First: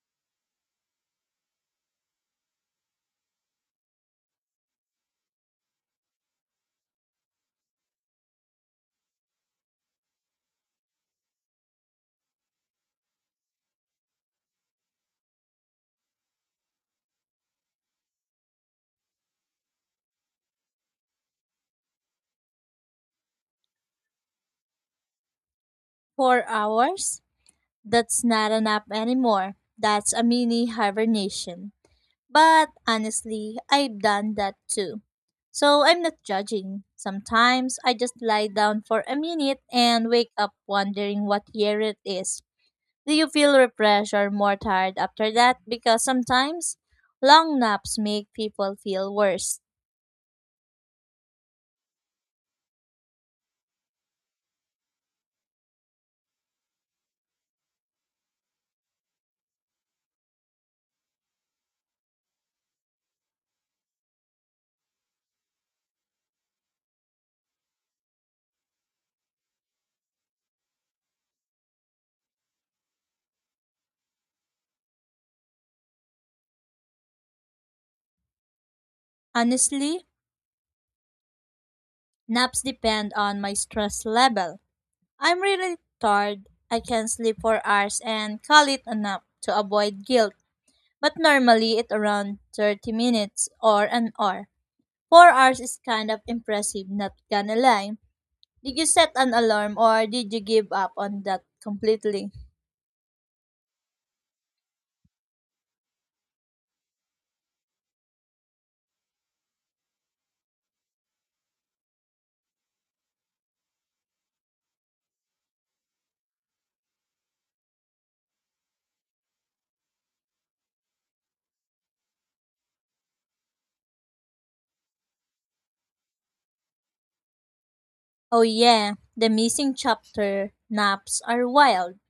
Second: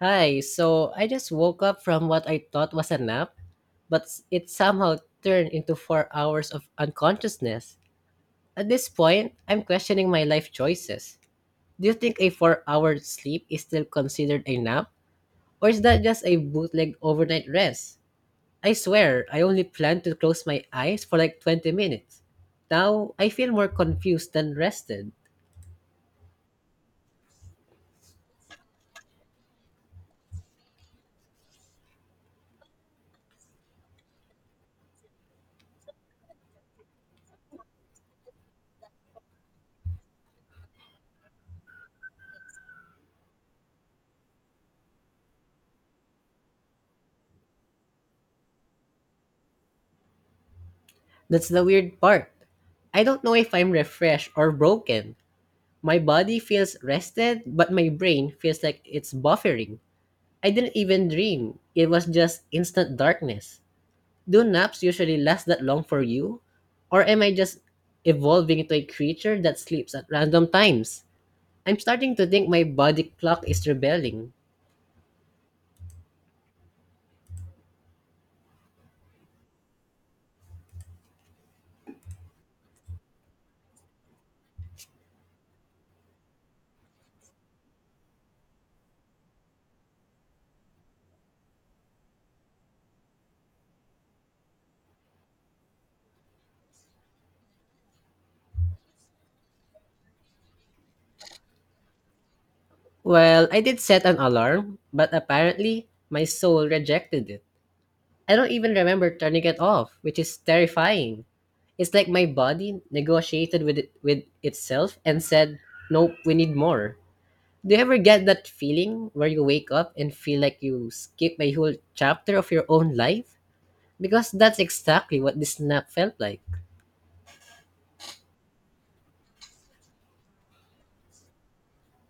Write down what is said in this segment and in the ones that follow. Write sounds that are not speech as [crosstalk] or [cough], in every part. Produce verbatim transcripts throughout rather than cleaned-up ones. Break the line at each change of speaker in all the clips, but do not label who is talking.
Hi, so I just woke up from what I thought was a nap, but s- it somehow turned into four hours of unconsciousness. At this point, I'm questioning my life choices. Do you think a four hour sleep is still considered a nap? Or is that just a bootleg overnight rest? I swear, I only planned to close my eyes for like twenty minutes. Now, I feel more confused than rested.
Four hours? That's not a nap anymore. That's a mini hibernation. But honestly, I've done that too. So I'm not judging. Sometimes I just lie down for a minute and wake up wondering what year it is. Do you feel refreshed or more tired after that? Because sometimes long naps make people feel worse.
That's the weird part. I don't know if I'm refreshed or broken. My body feels rested, but my brain feels like it's buffering. I didn't even dream. It was just instant darkness. Do naps usually last that long for you? Or am I just evolving into a creature that sleeps at random times? I'm starting to think my body clock is rebelling.
Honestly, naps depend on my stress level. I'm really tired. I can sleep for hours and call it a nap to avoid guilt. But normally it around thirty minutes or an hour. four hours is kind of impressive, not gonna lie. Did you set an alarm or did you give up on that completely?
Well, I did set an alarm, but apparently my soul rejected it. I don't even remember turning it off, which is terrifying. It's like my body negotiated with it, with itself and said, "Nope, we need more." Do you ever get that feeling where you wake up and feel like you skipped a whole chapter of your own life? Because that's exactly what this nap felt like.
Oh yeah, the missing chapter naps are wild.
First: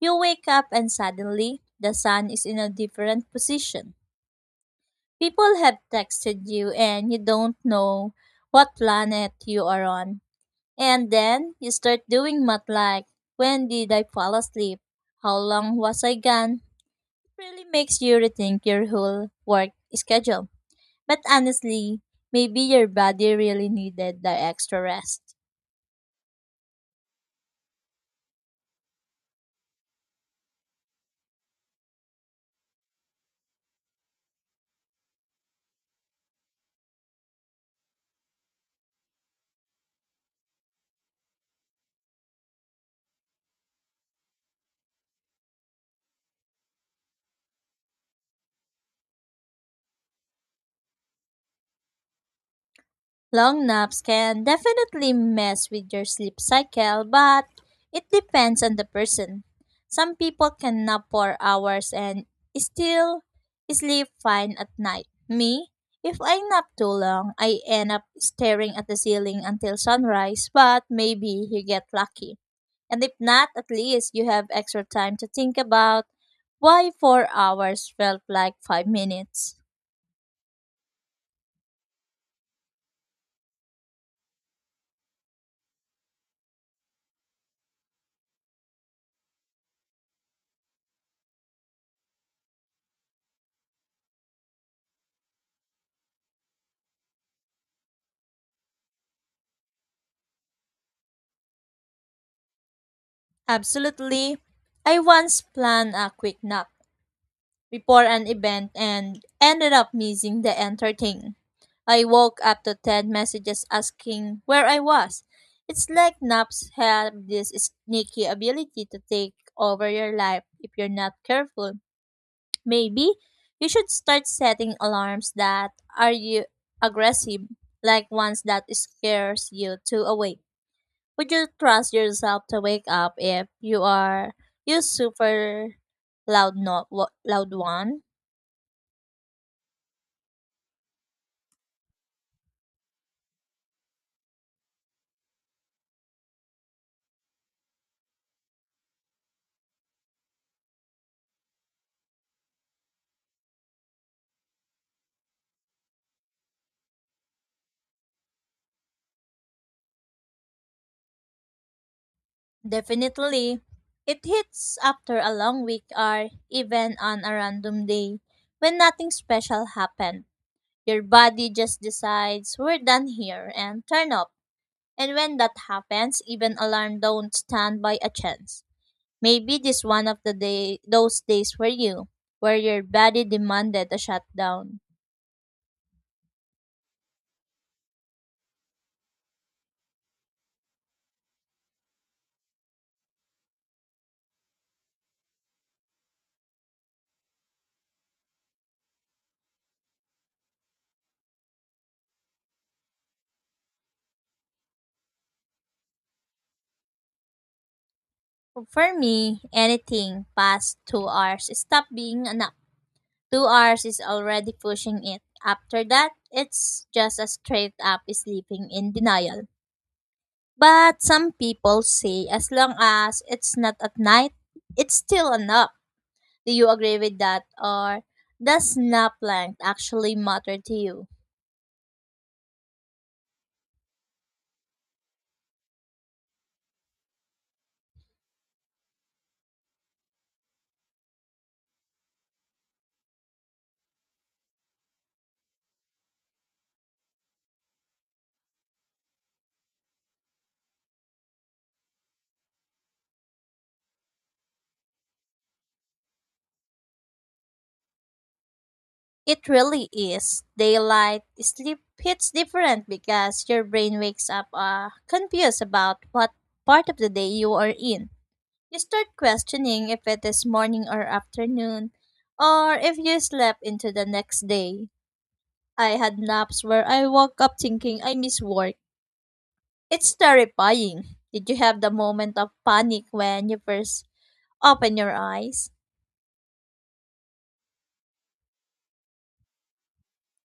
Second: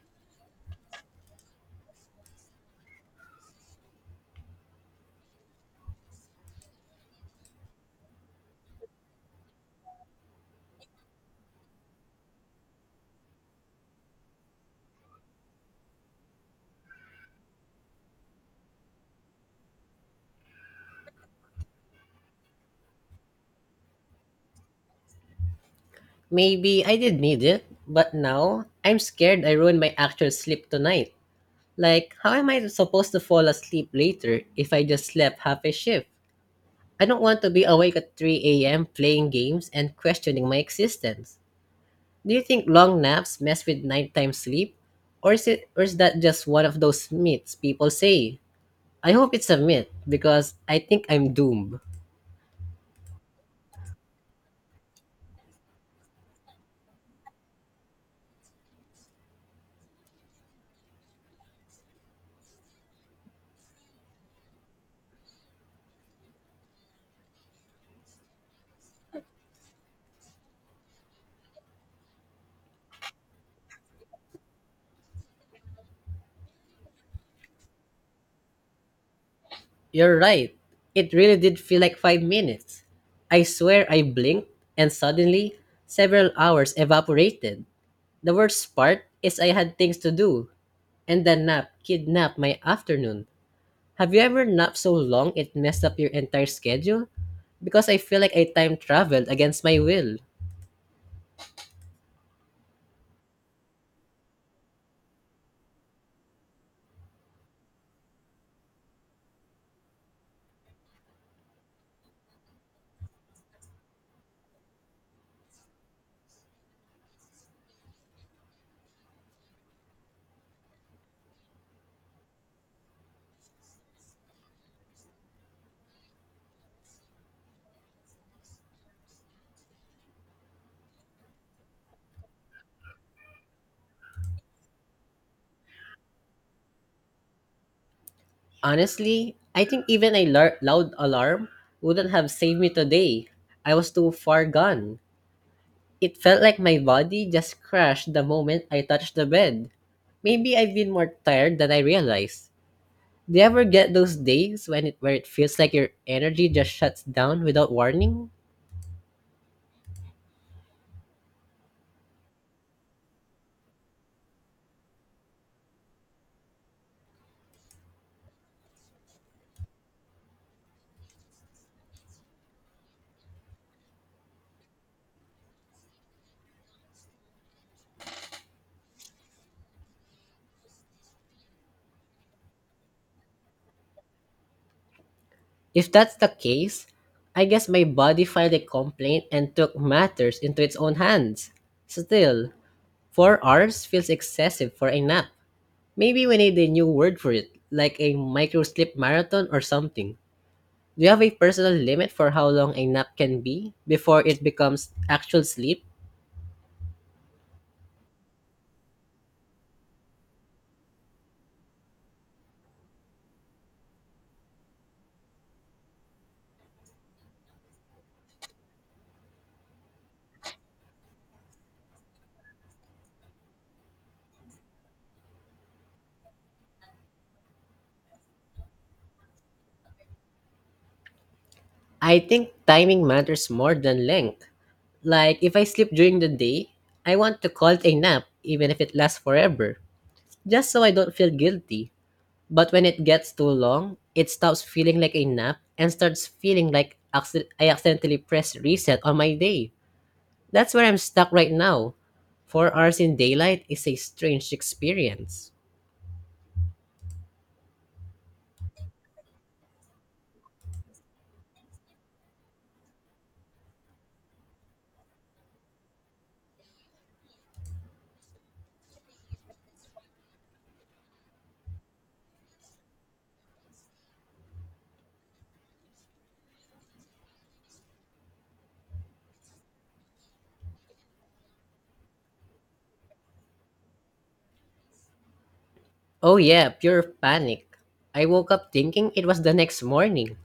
You wake up and suddenly the sun is in a different position. People have texted you and you don't know what planet you are on. And then you start doing math like, when did I fall asleep? How long was I gone? It really makes you rethink your whole work schedule. But honestly, maybe your body really needed the extra rest.
Maybe I did need it, but now I'm scared I ruined my actual sleep tonight. Like, how am I supposed to fall asleep later if I just slept half a shift? I don't want to be awake at three a m playing games and questioning my existence. Do you think long naps mess with nighttime sleep? Or is, it, or is that just one of those myths people say? I hope it's a myth because I think I'm doomed.
Long naps can definitely mess with your sleep cycle, but it depends on the person. Some people can nap for hours and still sleep fine at night. Me, if I nap too long, I end up staring at the ceiling until sunrise, but maybe you get lucky. And if not, at least you have extra time to think about why four hours felt like five minutes.
You're right. It really did feel like five minutes. I swear I blinked and suddenly several hours evaporated. The worst part is I had things to do and the nap kidnapped my afternoon. Have you ever napped so long it messed up your entire schedule? Because I feel like I time traveled against my will.
Absolutely. I once planned a quick nap before an event and ended up missing the entire thing. I woke up to ten messages asking where I was. It's like naps have this sneaky ability to take over your life if you're not careful. Maybe you should start setting alarms that are you aggressive, like ones that scares you to awake. Would you trust yourself to wake up if you are you super loud not loud one?
Honestly, I think even a lar- loud alarm wouldn't have saved me today. I was too far gone. It felt like my body just crashed the moment I touched the bed. Maybe I've been more tired than I realized. Do you ever get those days when it where it feels like your energy just shuts down without warning?
Definitely. It hits after a long week or even on a random day when nothing special happened. Your body just decides we're done here and turn up. And when that happens, even alarm don't stand by a chance. Maybe this one of the day those days for you, where your body demanded a shutdown.
If that's the case, I guess my body filed a complaint and took matters into its own hands. Still, four hours feels excessive for a nap. Maybe we need a new word for it, like a micro sleep marathon or something. Do you have a personal limit for how long a nap can be before it becomes actual sleep?
For me, anything past two hours stopped being enough. Two hours is already pushing it. After that, it's just a straight up sleeping in denial. But some people say as long as it's not at night, it's still enough. Do you agree with that? Or does nap length actually matter to you?
I think timing matters more than length. Like, if I sleep during the day, I want to call it a nap, even if it lasts forever, just so I don't feel guilty. But when it gets too long, it stops feeling like a nap and starts feeling like acci- I accidentally pressed reset on my day. That's where I'm stuck right now. Four hours in daylight is a strange experience.
It really is. Daylight sleep hits different because your brain wakes up uh, confused about what part of the day you are in. You start questioning if it is morning or afternoon, or if you slept into the next day. I had naps where I woke up thinking I miss work. It's terrifying. Did you have the moment of panic when you first open your eyes?
Oh, yeah, pure panic. I woke up thinking it was the next morning.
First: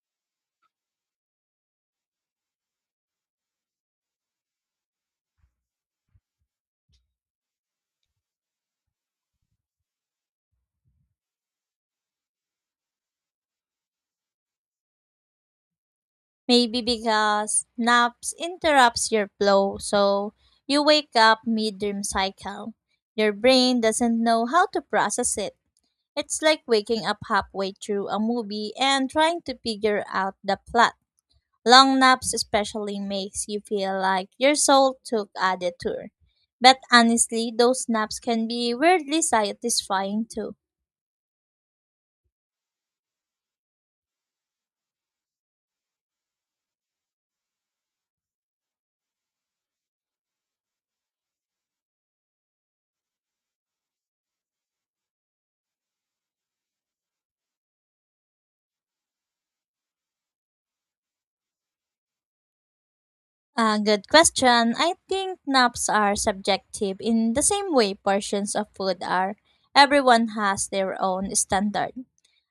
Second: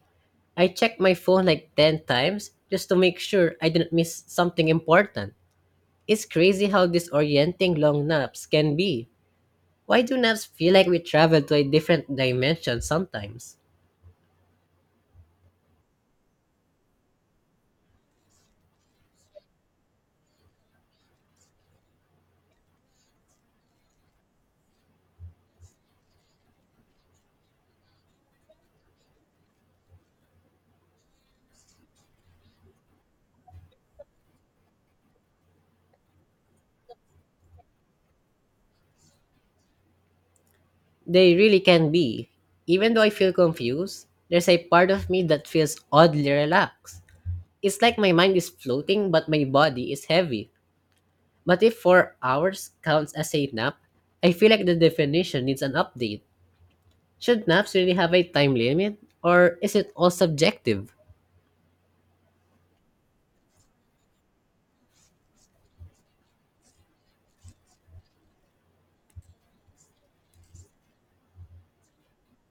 I checked my phone like ten times just to make sure I didn't miss something important. It's crazy how disorienting long naps can be. Why do naps feel like we travel to a different dimension sometimes?
Maybe because naps interrupts your flow, so you wake up mid-dream cycle. Your brain doesn't know how to process it. It's like waking up halfway through a movie and trying to figure out the plot. Long naps especially makes you feel like your soul took a detour. But honestly, those naps can be weirdly satisfying too.
They really can be. Even though I feel confused, there's a part of me that feels oddly relaxed. It's like my mind is floating but my body is heavy. But if four hours counts as a nap, I feel like the definition needs an update. Should naps really have a time limit or is it all subjective?
A good question. I think naps are subjective in the same way portions of food are. Everyone has their own standard.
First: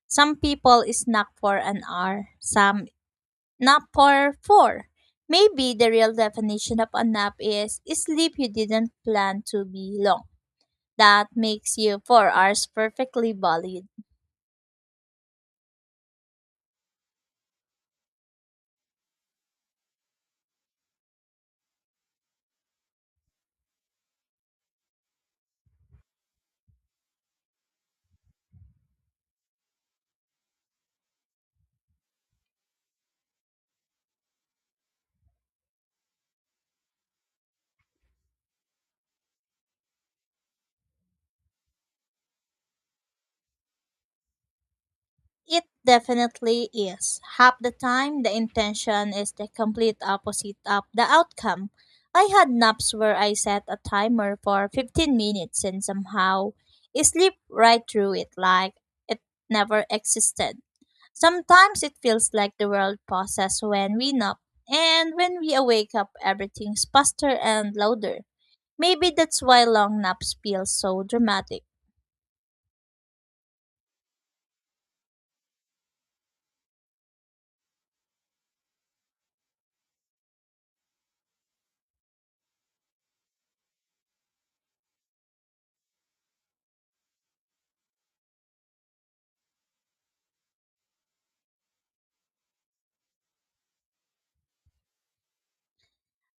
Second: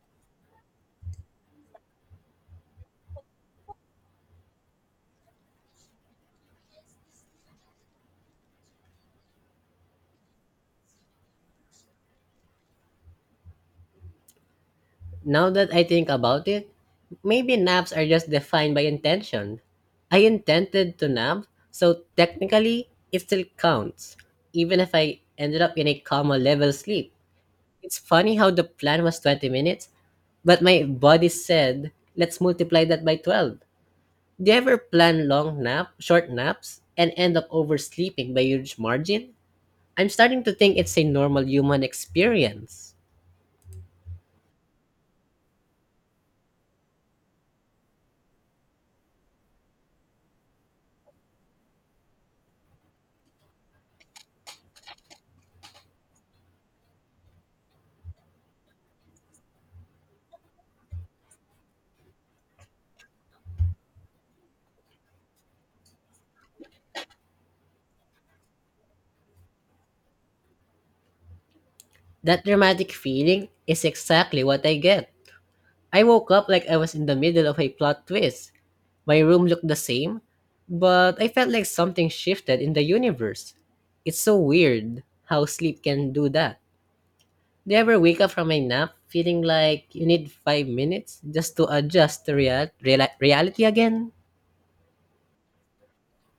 Some people snack for an hour, some nap for four. Maybe the real definition of a nap is sleep you didn't plan to be long. That makes you four hours perfectly valid.
Now that I think about it, maybe naps are just defined by intention. I intended to nap, so technically it still counts, even if I ended up in a coma level sleep. It's funny how the plan was twenty minutes, but my body said, let's multiply that by twelve. Do you ever plan long nap, short naps, and end up oversleeping by huge margin? I'm starting to think it's a normal human experience.
It definitely is. Half the time, the intention is the complete opposite of the outcome. I had naps where I set a timer for fifteen minutes and somehow sleep right through it like it never existed. Sometimes it feels like the world pauses when we nap, and when we wake up, everything's faster and louder. Maybe that's why long naps feel so dramatic.
That dramatic feeling is exactly what I get. I woke up like I was in the middle of a plot twist. My room looked the same, but I felt like something shifted in the universe. It's so weird how sleep can do that. Do you ever wake up from a nap feeling like you need five minutes just to adjust to real- reali- reality again?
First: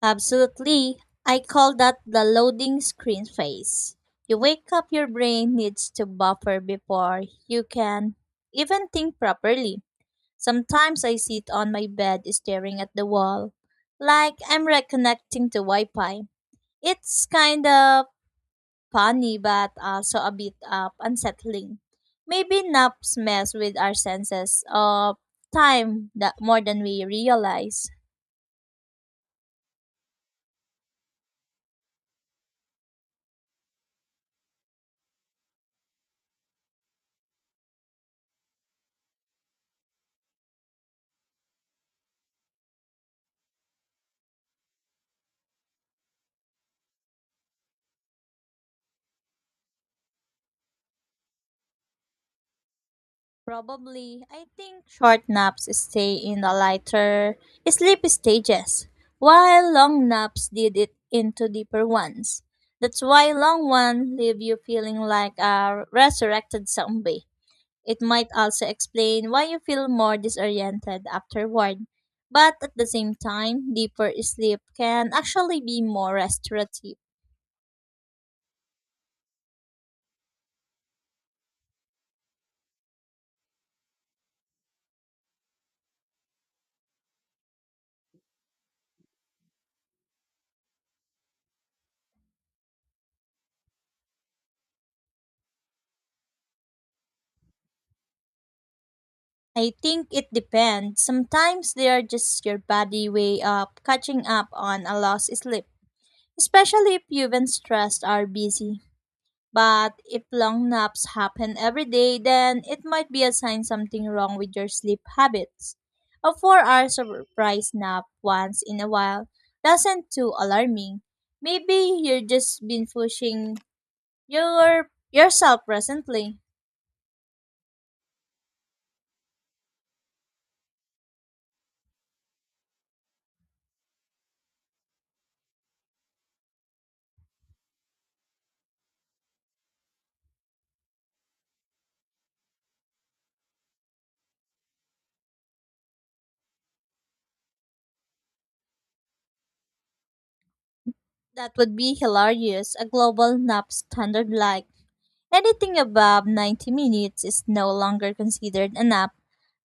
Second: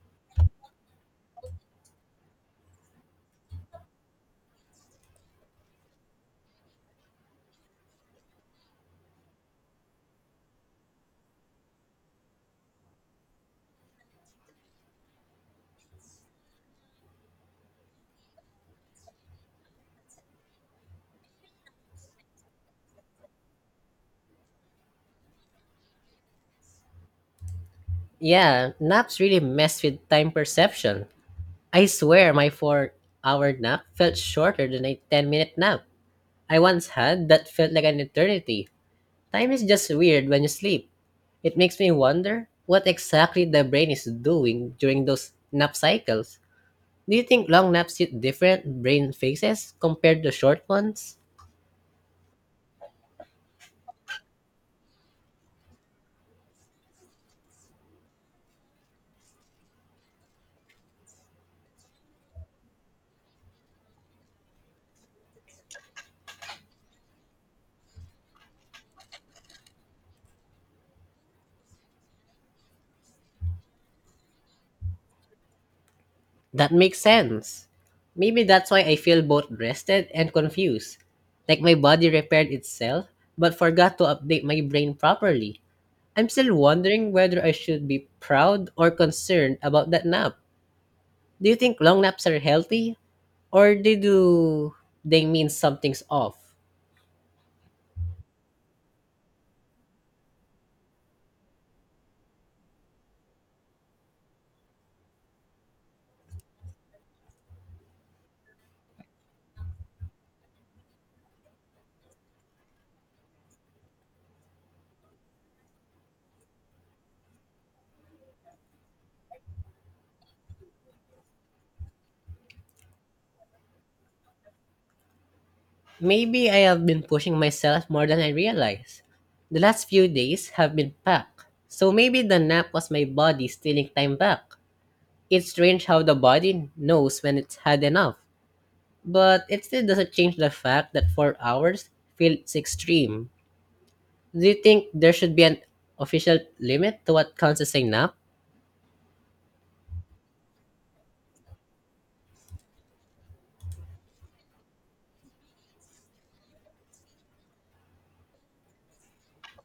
Absolutely. I call that the loading screen phase. You wake up, your brain needs to buffer before you can even think properly. Sometimes I sit on my bed staring at the wall, like I'm reconnecting to Wi Fi. It's kind of funny, but also a bit up unsettling. Maybe naps mess with our senses of time that more than we realize.
Yeah, naps really mess with time perception. I swear my four hour nap felt shorter than a ten minute nap I once had that felt like an eternity. Time is just weird when you sleep. It makes me wonder what exactly the brain is doing during those nap cycles. Do you think long naps hit different brain phases compared to short ones?
Probably, I think short naps stay in the lighter sleep stages, while long naps did it into deeper ones. That's why long ones leave you feeling like a resurrected zombie. It might also explain why you feel more disoriented afterward. But at the same time, deeper sleep can actually be more
That makes
restorative.
sense. Maybe that's why I feel both rested and confused. Like my body repaired itself but forgot to update my brain properly. I'm still wondering whether I should be proud or concerned about that nap. Do you think long naps are healthy? Or they do they mean something's off?
I think it depends. Sometimes they are just your body way of catching up on a lost sleep, especially if you've been stressed are busy. But if long naps happen every day, then it might be a sign something wrong with your sleep habits. A four hour surprise nap once in a while doesn't too alarming. Maybe you're just been pushing your yourself presently.
Maybe I have been pushing myself more than I realize. The last few days have been packed, so maybe the nap was my body stealing time back. It's strange how the body knows when it's had enough, but it still doesn't change the fact that four hours feels extreme. Do you think there should be an official limit to what counts as a nap?
That would be hilarious, a global nap standard like, anything above ninety minutes is no longer considered a nap,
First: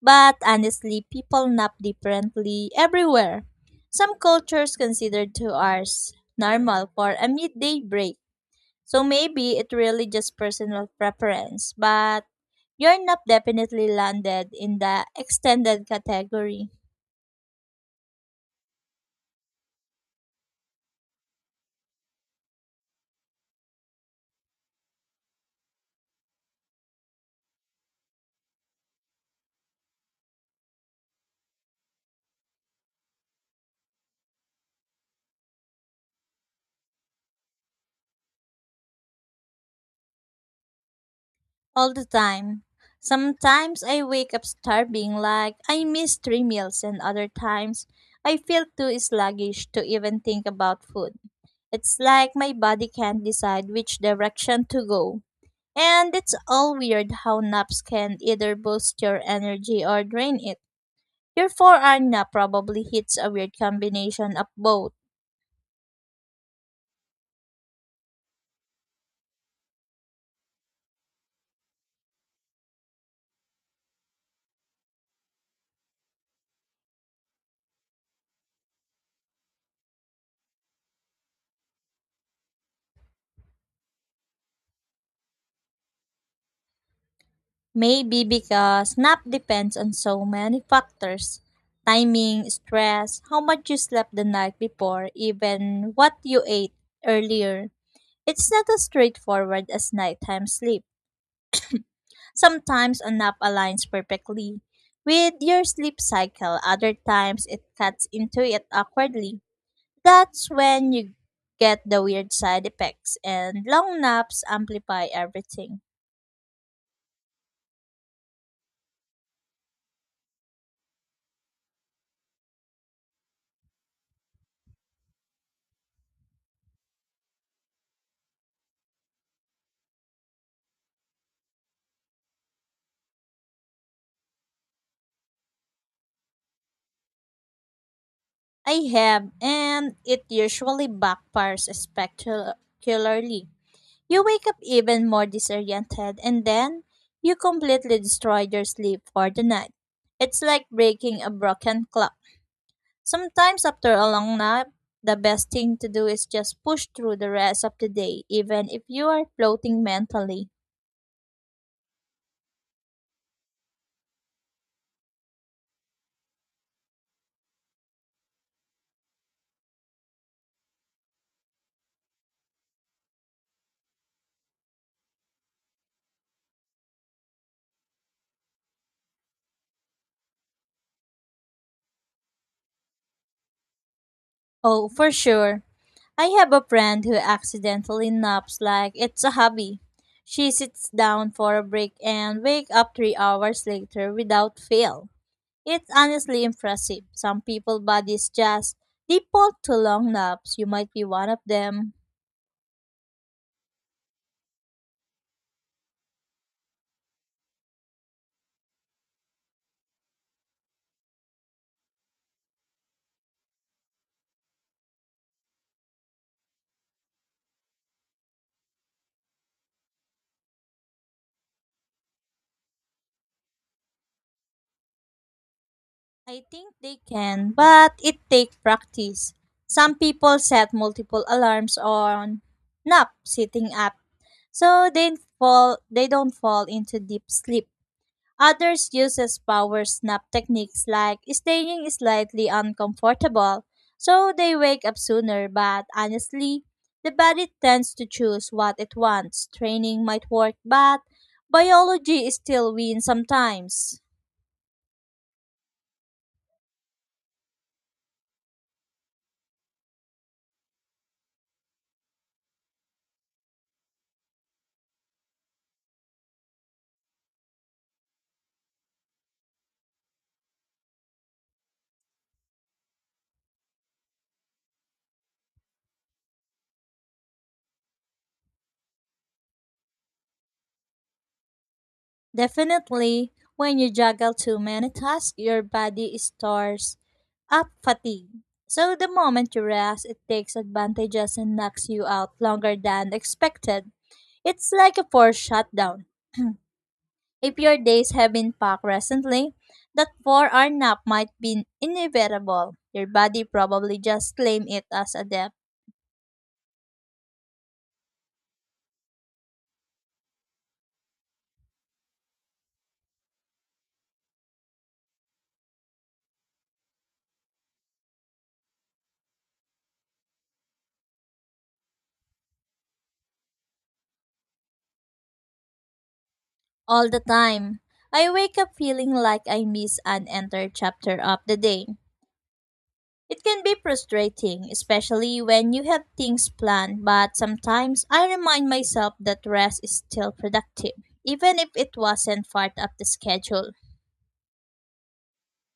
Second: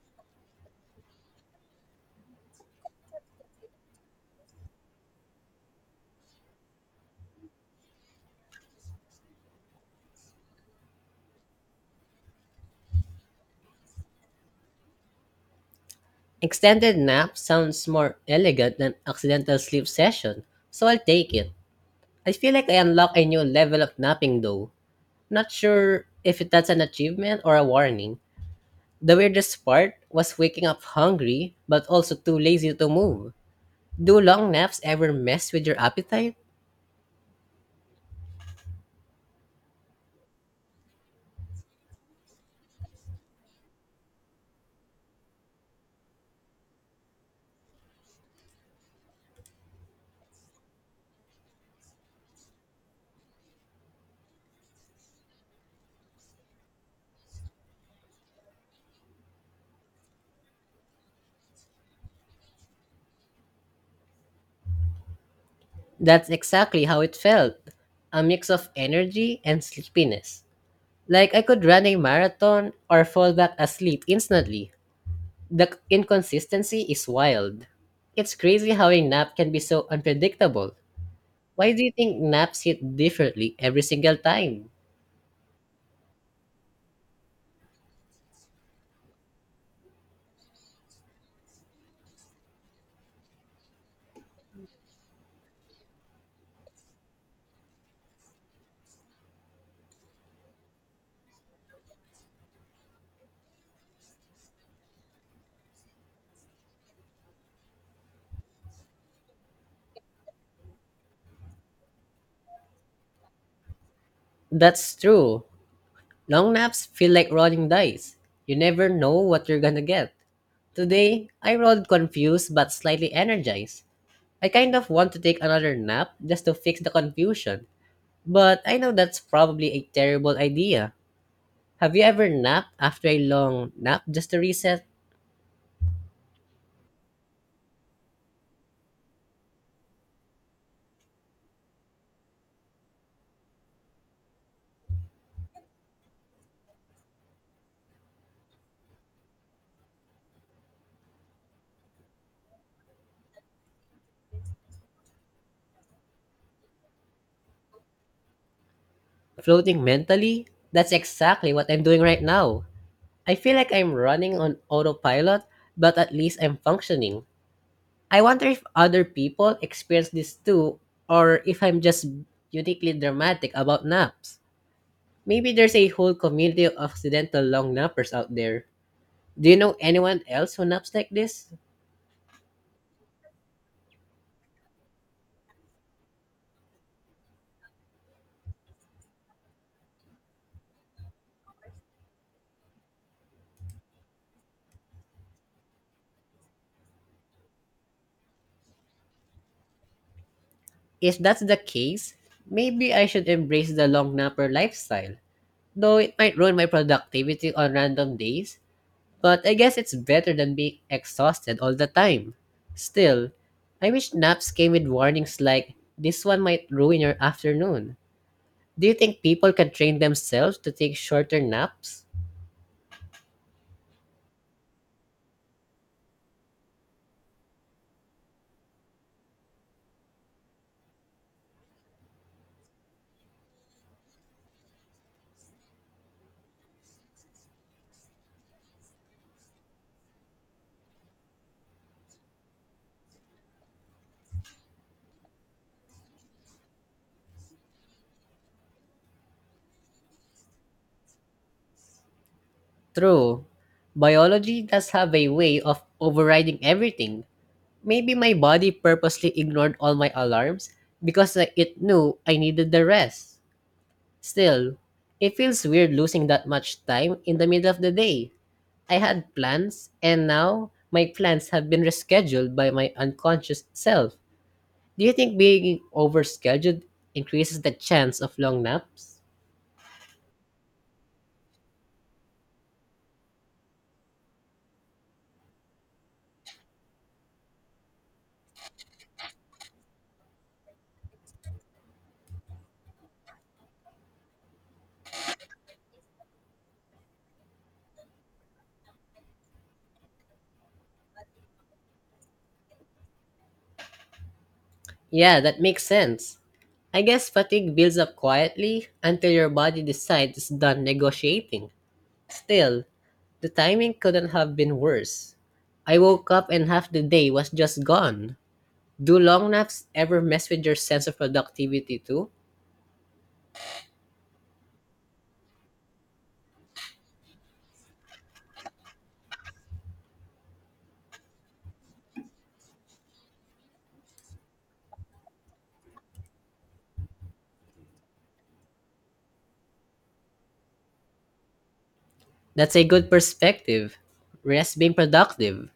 but honestly, people nap differently everywhere. Some cultures consider two hours normal for a midday break, so maybe it really just personal preference, but your nap definitely landed in the extended category.
Extended nap sounds more elegant than accidental sleep session, so I'll take it. I feel like I unlocked a new level of napping though. Not sure if that's an achievement or a warning. The weirdest part was waking up hungry but also too lazy to move. Do long naps ever mess with your appetite?
All the time. Sometimes I wake up starving like I missed three meals and other times I feel too sluggish to even think about food. It's like my body can't decide which direction to go. And it's all weird how naps can either boost your energy or drain it. Your four hour nap probably hits a weird combination of both.
That's exactly how it felt. A mix of energy and sleepiness. Like I could run a marathon or fall back asleep instantly. The c- inconsistency is wild. It's crazy how a nap can be so unpredictable. Why do you think naps hit differently every single time?
Maybe because nap depends on so many factors, timing, stress, how much you slept the night before, even what you ate earlier. It's not as straightforward as nighttime sleep. Sometimes a nap aligns perfectly with your sleep cycle, other times it cuts into it awkwardly. That's when you get the weird side effects, and long naps
That's
amplify
true.
everything.
Long naps feel like rolling dice. You never know what you're gonna get. Today, I rolled confused but slightly energized. I kind of want to take another nap just to fix the confusion, but I know that's probably a terrible idea. Have you ever napped after a long nap just to reset?
I have, and it usually backfires spectacularly. You wake up even more disoriented, and then you completely destroy your sleep for the night. It's like breaking a broken clock. Sometimes, after a long nap, the best thing to do is just push through the rest of the day, even if you are floating
Floating mentally?
mentally.
That's exactly what I'm doing right now. I feel like I'm running on autopilot, but at least I'm functioning. I wonder if other people experience this too, or if I'm just uniquely dramatic about naps. Maybe there's a whole community of accidental long nappers out there. Do you know anyone else who naps like this?
Oh, for sure. I have a friend who accidentally naps like it's a hobby. She sits down for a break and wake up three hours later without fail. It's honestly impressive. Some people bodies just default to long naps. You might be
If
one of
that's the
them.
case, maybe I should embrace the long napper lifestyle. Though it might ruin my productivity on random days, but I guess it's better than being exhausted all the time. Still, I wish naps came with warnings like, this one might ruin your afternoon. Do you think people can train themselves to take shorter naps?
I think they can, but it takes practice. Some people set multiple alarms on nap sitting up so they fall they don't fall into deep sleep. Others uses power snap techniques like staying slightly uncomfortable so they wake up sooner, but honestly, the body tends to choose what it wants. Training might work, but biology still wins
True.
sometimes.
Biology does have a way of overriding everything. Maybe my body purposely ignored all my alarms because I- it knew I needed the rest. Still, it feels weird losing that much time in the middle of the day. I had plans, and now my plans have been rescheduled by my unconscious self. Do you think being overscheduled increases the chance of long naps?
Definitely, when you juggle too many tasks, your body stores up fatigue. So the moment you rest, it takes advantages and knocks you out longer than expected. It's like a forced shutdown. If your days have been packed recently, that four hour nap might be inevitable. Your body probably just claim it as a
Yeah,
debt.
that makes sense. I guess fatigue builds up quietly until your body decides it's done negotiating. Still, the timing couldn't have been worse. I woke up and half the day was just gone. Do long naps ever mess with your sense of productivity too?
All the time. I wake up feeling like I miss an entire chapter of the day. It can be frustrating, especially when you have things planned, but sometimes I remind myself that rest is still productive, even if it wasn't part
That's a
of the
good
schedule.
perspective. Rest being productive.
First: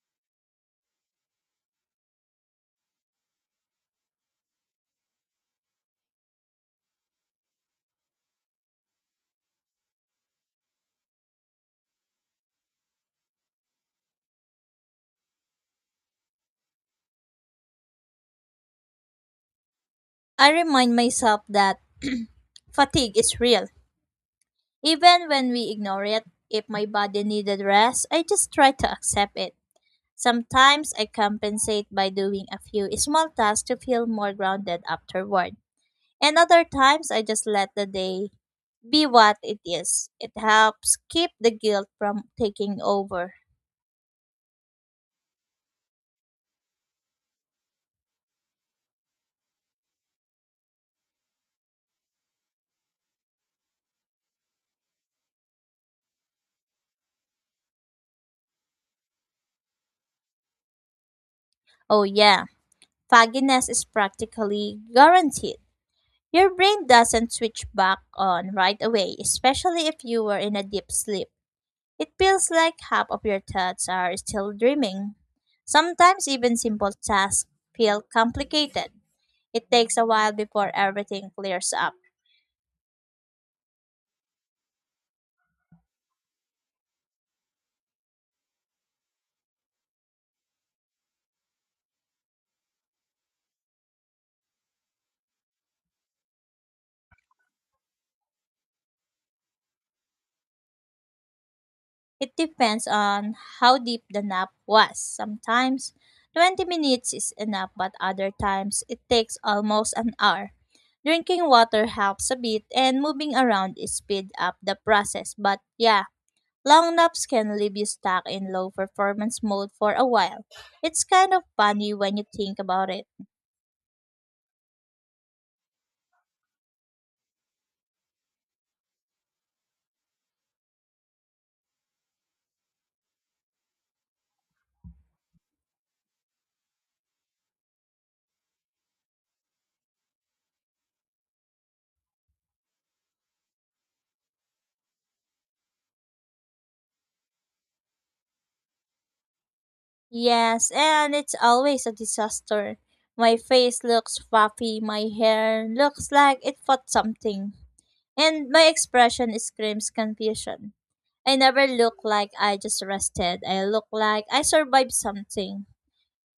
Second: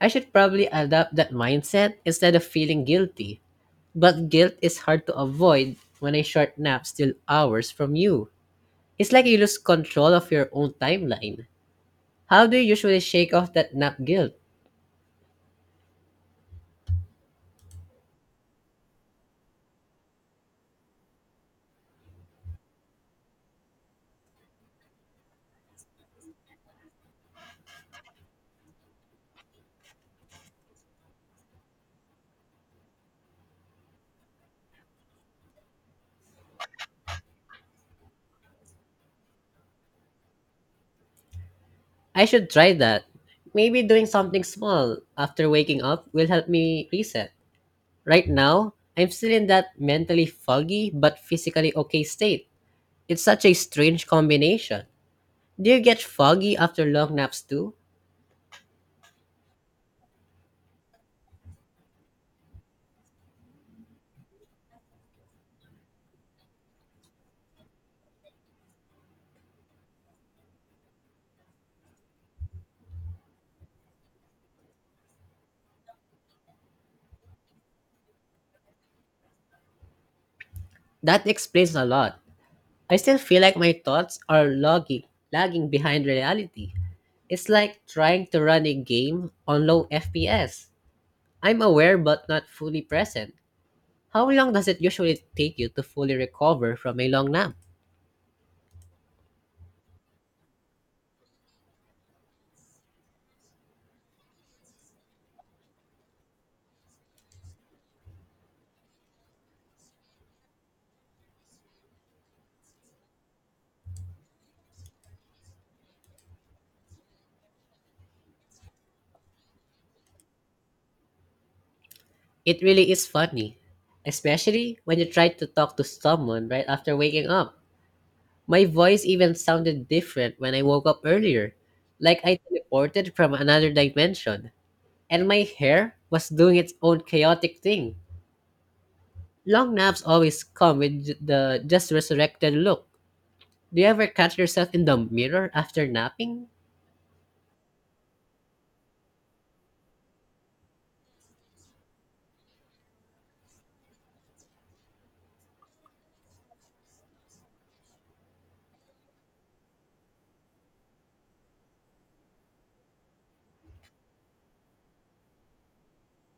I should probably adopt that mindset instead of feeling guilty. But guilt is hard to avoid when a short nap steals hours from you. It's like you lose control of your own timeline. How do you usually shake off that nap guilt?
I remind myself that fatigue is real. Even when we ignore it, if my body needed rest, I just try to accept it. Sometimes I compensate by doing a few small tasks to feel more grounded afterward. And other times I just let the day be what it is. It helps keep the guilt
I
from
should try
taking
that.
over.
Maybe doing something small after waking up will help me reset. Right now, I'm still in that mentally foggy but physically okay state. It's such a strange combination. Do you get foggy after long naps too?
Oh yeah, fogginess is practically guaranteed. Your brain doesn't switch back on right away, especially if you were in a deep sleep. It feels like half of your thoughts are still dreaming. Sometimes even simple tasks feel complicated. It takes a while before
That
everything clears
explains a
up.
lot. I still feel like my thoughts are loggy, lagging behind reality. It's like trying to run a game on low F P S. I'm aware but not fully present. How long does it usually take you to fully recover from a long nap?
It depends on how deep the nap was. Sometimes twenty minutes is enough, but other times it takes almost an hour. Drinking water helps a bit, and moving around is speed up the process. But yeah, long naps can leave you stuck in low performance mode for a while. It's kind of funny when you think
It
about
really
it.
is funny, especially when you try to talk to someone right after waking up. My voice even sounded different when I woke up earlier, like I teleported from another dimension. And my hair was doing its own chaotic thing. Long naps always come with j- the just resurrected look. Do you ever catch yourself in the mirror after napping?
Yes, and it's always a disaster. My face looks puffy, my hair looks like it fought something, and my expression screams confusion. I never look like I just rested. I look like I survived something.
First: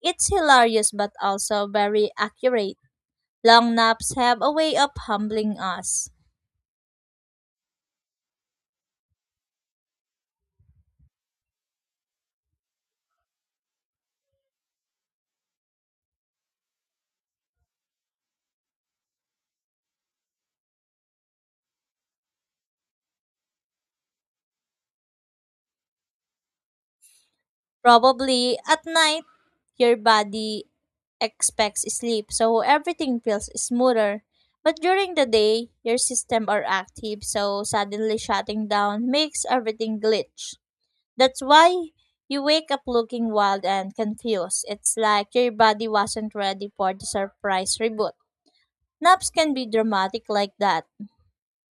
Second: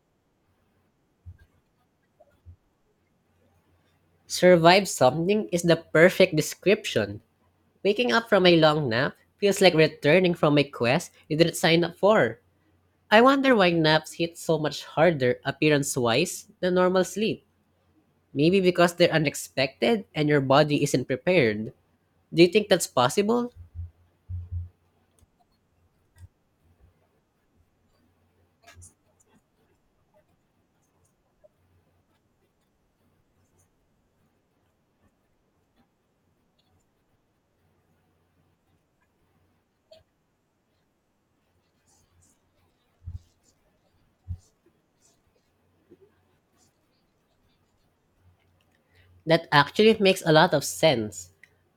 It's hilarious but also very accurate. Long naps have a way
Survive
of
something
humbling
is the
us.
perfect description. Waking up from a long nap feels like returning from a quest you didn't sign up for. I wonder why naps hit so much harder appearance wise than normal sleep. Maybe because they're unexpected and your body isn't prepared. Do you think that's possible?
Probably at night, your body expects sleep, so everything feels smoother. But during the day, your system are active, so suddenly shutting down makes everything glitch. That's why you wake up looking wild and confused. It's like your body wasn't ready for the surprise reboot. Naps
That
can be
actually makes
dramatic
a lot
like
of
that.
sense.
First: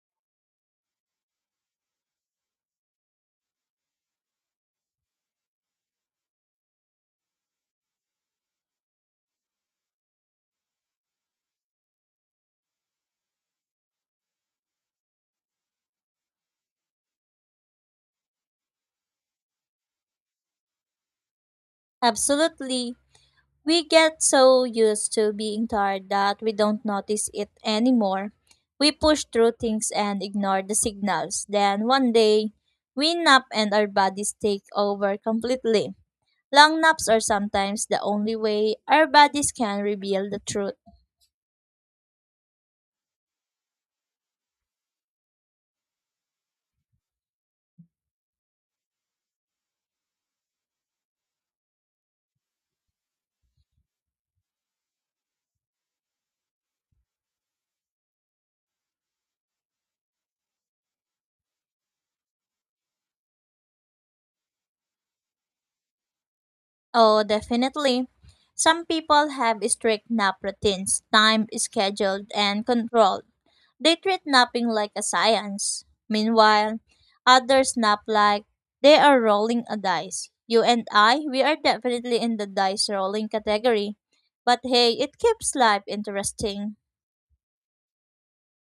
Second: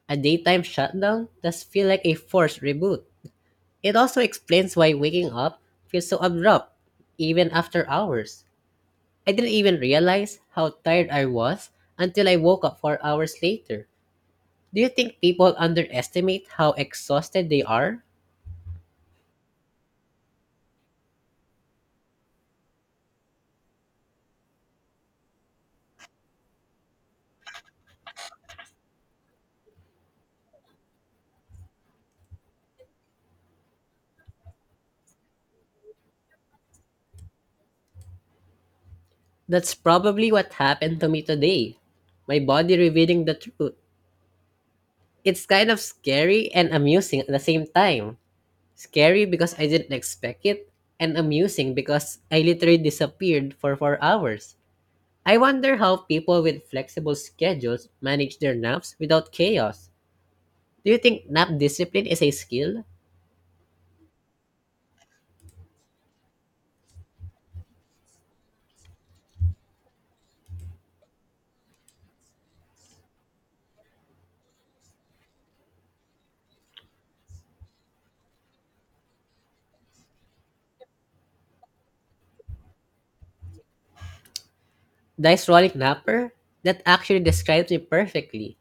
A daytime shutdown does feel like a forced reboot. It also explains why waking up feels so abrupt, even after hours. I didn't even realize how tired I was until I woke up four hours later. Do you think people underestimate how exhausted they are?
Absolutely. We get so used to being tired that we don't notice it anymore. We push through things and ignore the signals. Then one day, we nap and our bodies take over completely. Long naps are sometimes the only way our bodies
That's
can
probably
reveal the
what
truth.
happened to me today. My body revealing the truth. It's kind of scary and amusing at the same time. Scary because I didn't expect it, and amusing because I literally disappeared for four hours. I wonder how people with flexible schedules manage their naps without chaos. Do you think nap discipline is a skill?
Oh, definitely. Some people have strict nap routines, time scheduled and controlled. They treat napping like a science. Meanwhile, others nap like they are rolling a dice. You and I, we are definitely in the dice rolling category. But hey, it
Dice
keeps
rolling
life
napper?
interesting.
That actually describes me perfectly.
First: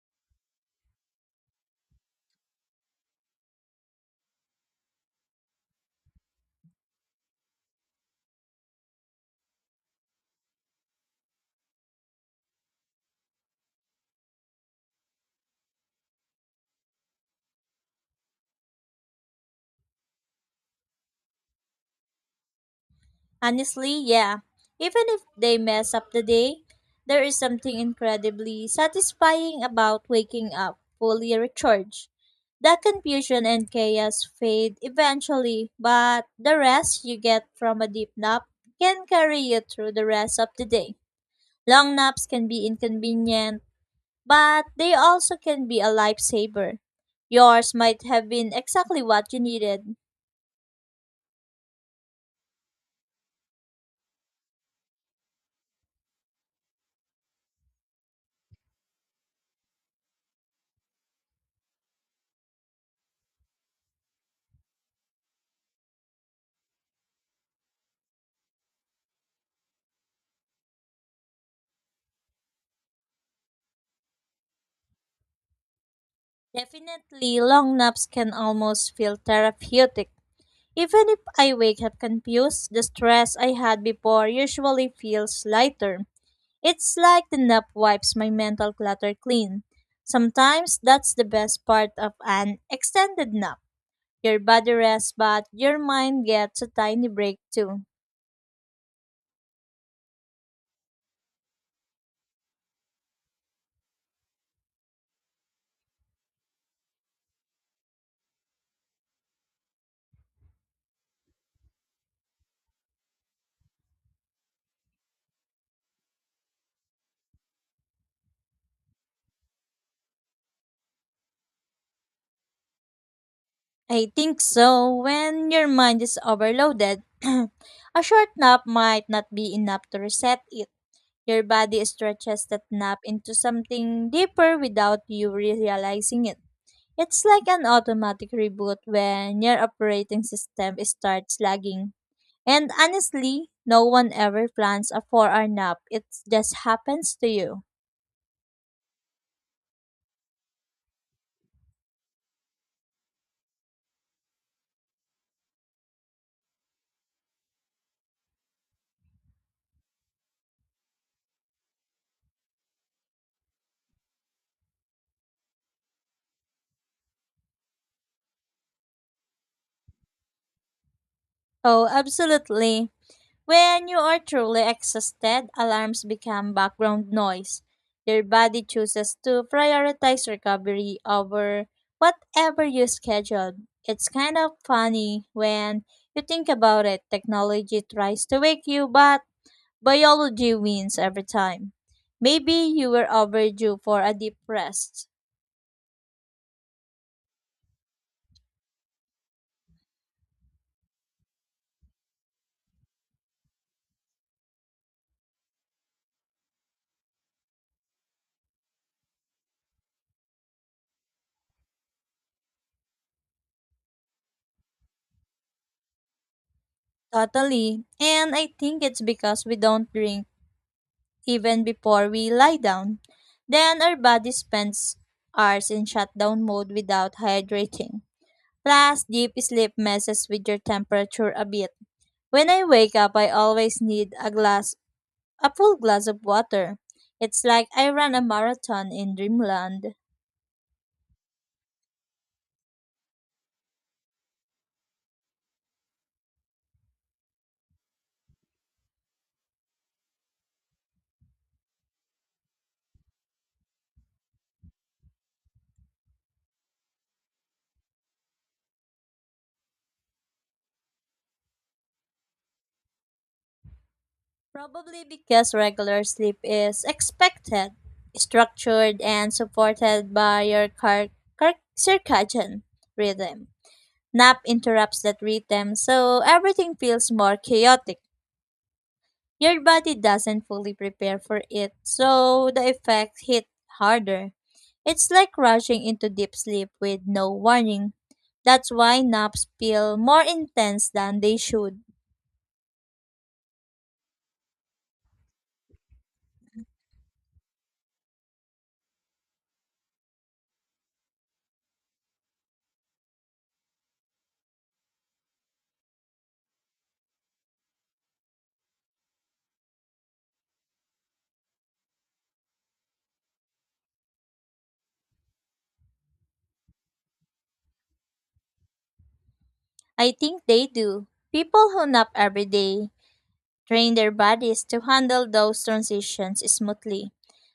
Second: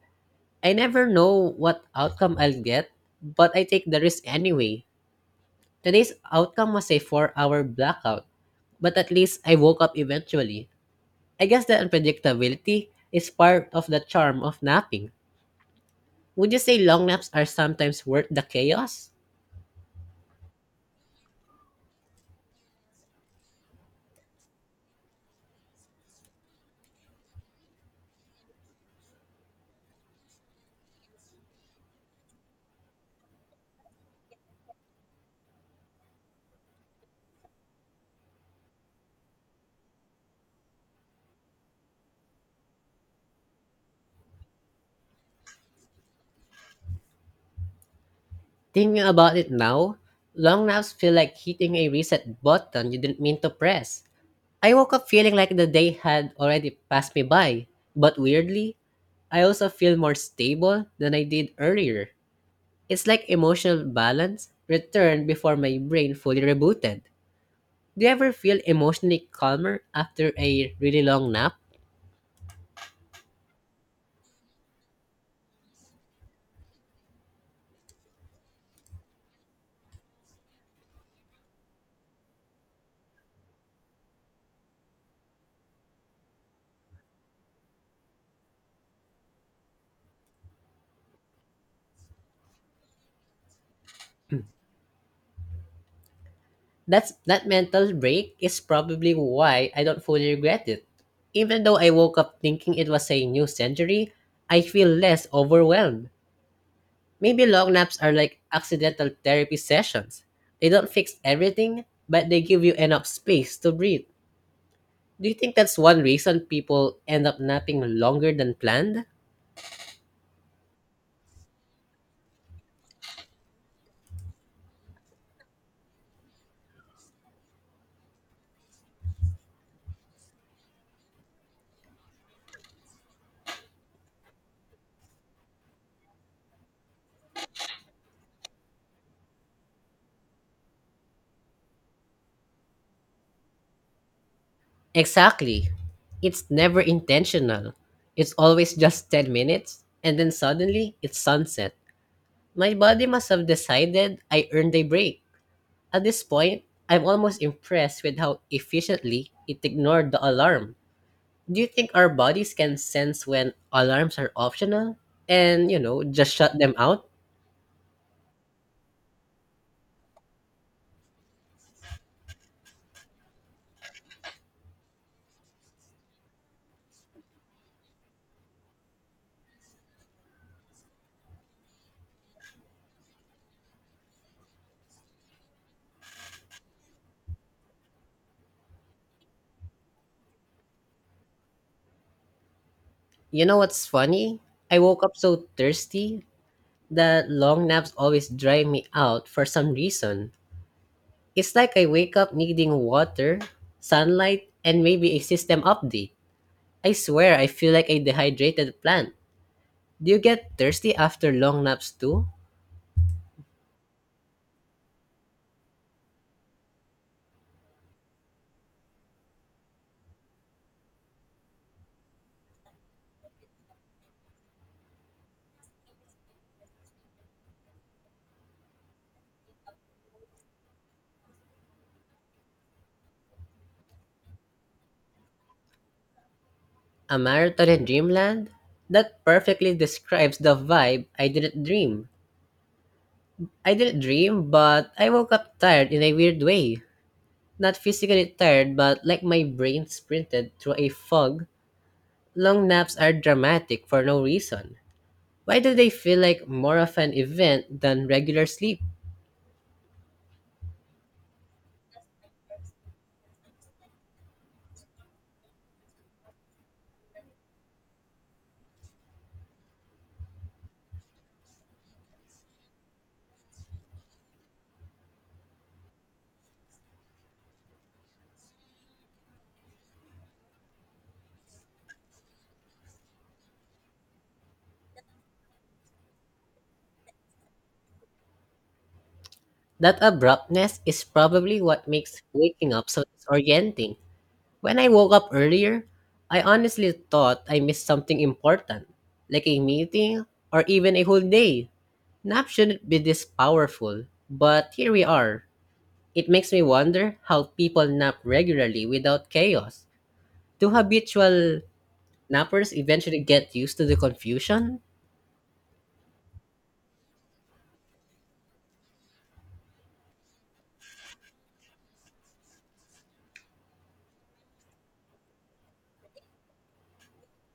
I never know what outcome I'll get, but I take the risk anyway. Today's outcome was a four hour blackout, but at least I woke up eventually. I guess the unpredictability is part of the charm of napping. Would you say long naps are sometimes worth the chaos?
Honestly, yeah. Even if they mess up the day, there is something incredibly satisfying about waking up fully recharged. That confusion and chaos fade eventually, but the rest you get from a deep nap can carry you through the rest of the day. Long naps can be inconvenient, but they also can be a lifesaver. Yours might have been
Thinking
exactly what
about
you
it
needed.
now, long naps feel like hitting a reset button you didn't mean to press. I woke up feeling like the day had already passed me by, but weirdly, I also feel more stable than I did earlier. It's like emotional balance returned before my brain fully rebooted. Do you ever feel emotionally calmer after a really long nap?
Definitely, long naps can almost feel therapeutic. Even if I wake up confused, the stress I had before usually feels lighter. It's like the nap wipes my mental clutter clean. Sometimes that's the best part of an extended nap. Your body rests, but your mind gets a tiny
That's
break
that
too.
mental break is probably why I don't fully regret it. Even though I woke up thinking it was a new century, I feel less overwhelmed. Maybe long naps are like accidental therapy sessions. They don't fix everything, but they give you enough space to breathe. Do you think that's one reason people end up napping longer than planned?
I think so. When your mind is overloaded, [clears throat] a short nap might not be enough to reset it. Your body stretches that nap into something deeper without you realizing it. It's like an automatic reboot when your operating system starts lagging. And honestly, no one ever plans a four hour
Exactly.
nap. It
It's
just
never
happens to you.
intentional. It's always just ten minutes, and then suddenly it's sunset. My body must have decided I earned a break. At this point, I'm almost impressed with how efficiently it ignored the alarm. Do you think our bodies can sense when alarms are optional and, you know, just shut them out?
Oh, absolutely. When you are truly exhausted, alarms become background noise. Your body chooses to prioritize recovery over whatever you scheduled. It's kind of funny when you think about it. Technology tries to wake you, but biology wins every time. Maybe you were
You know
overdue
what's
for a deep
funny? I woke
rest.
up so thirsty that long naps always dry me out for some reason. It's like I wake up needing water, sunlight, and maybe a system update. I swear I feel like a dehydrated plant. Do you get thirsty after long naps too?
Totally. And I think it's because we don't drink even before we lie down. Then our body spends hours in shutdown mode without hydrating. Plus, deep sleep messes with your temperature a bit. When I wake up, I always need a glass, a full glass of water.
A
It's
marathon
like
in
I ran a
dreamland?
marathon in
That perfectly
dreamland.
describes the vibe I didn't dream. I didn't dream, but I woke up tired in a weird way. Not physically tired, but like my brain sprinted through a fog. Long naps are dramatic for no reason. Why do they feel like more of an event than regular sleep?
Probably because regular sleep is expected, structured, and supported by your car- car- circadian rhythm. Nap interrupts that rhythm, so everything feels more chaotic. Your body doesn't fully prepare for it, so the effects hit harder. It's like rushing into deep sleep with no warning. That's why naps
That
feel more
abruptness
intense
is
than they
probably
should.
what makes waking up so disorienting. When I woke up earlier, I honestly thought I missed something important, like a meeting or even a whole day. Nap shouldn't be this powerful, but here we are. It makes me wonder how people nap regularly without chaos. Do habitual nappers eventually get used to the confusion?
I think they do. People who nap every day train their bodies to handle those transitions smoothly.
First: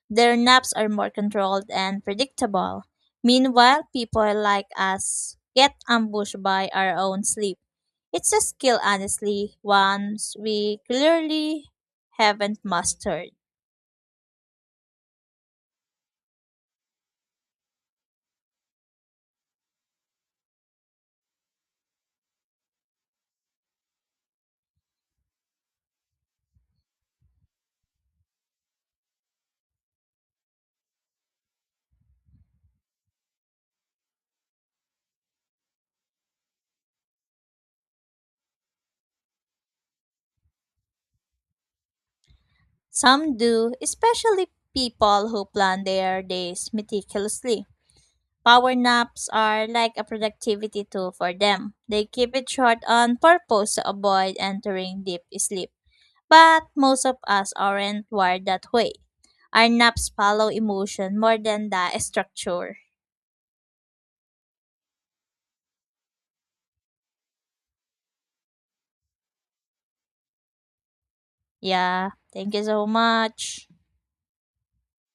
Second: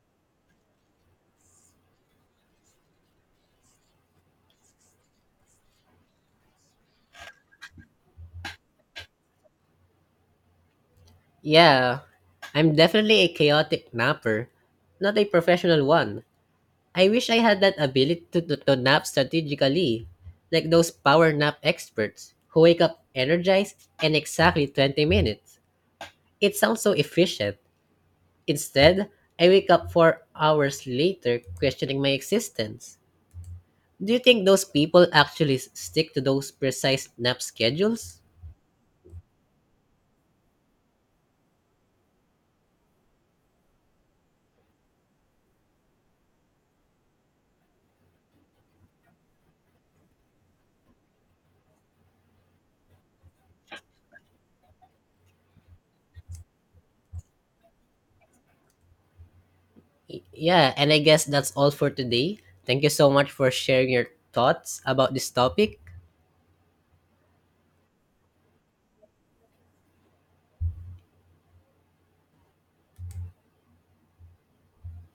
Their naps are more controlled and predictable. Meanwhile, people like us get ambushed by our own sleep. It's a skill, honestly, once we clearly
Yeah,
haven't
I'm definitely a
mastered.
chaotic napper, not a professional one. I wish I had that ability to, to, to nap strategically, like those power nap experts who wake up energized in exactly twenty minutes. It sounds so efficient. Instead, I wake up four hours later questioning my existence. Do you think those people actually s- stick to those precise nap schedules?
Some do, especially people who plan their days meticulously. Power naps are like a productivity tool for them. They keep it short on purpose to avoid entering deep sleep. But most of us aren't wired that way. Our naps
Y-
follow
Yeah, and I
emotion
guess
more
that's
than
all for
the
today.
structure.
Thank you so much for sharing your thoughts about this topic.
Yeah, thank you so much.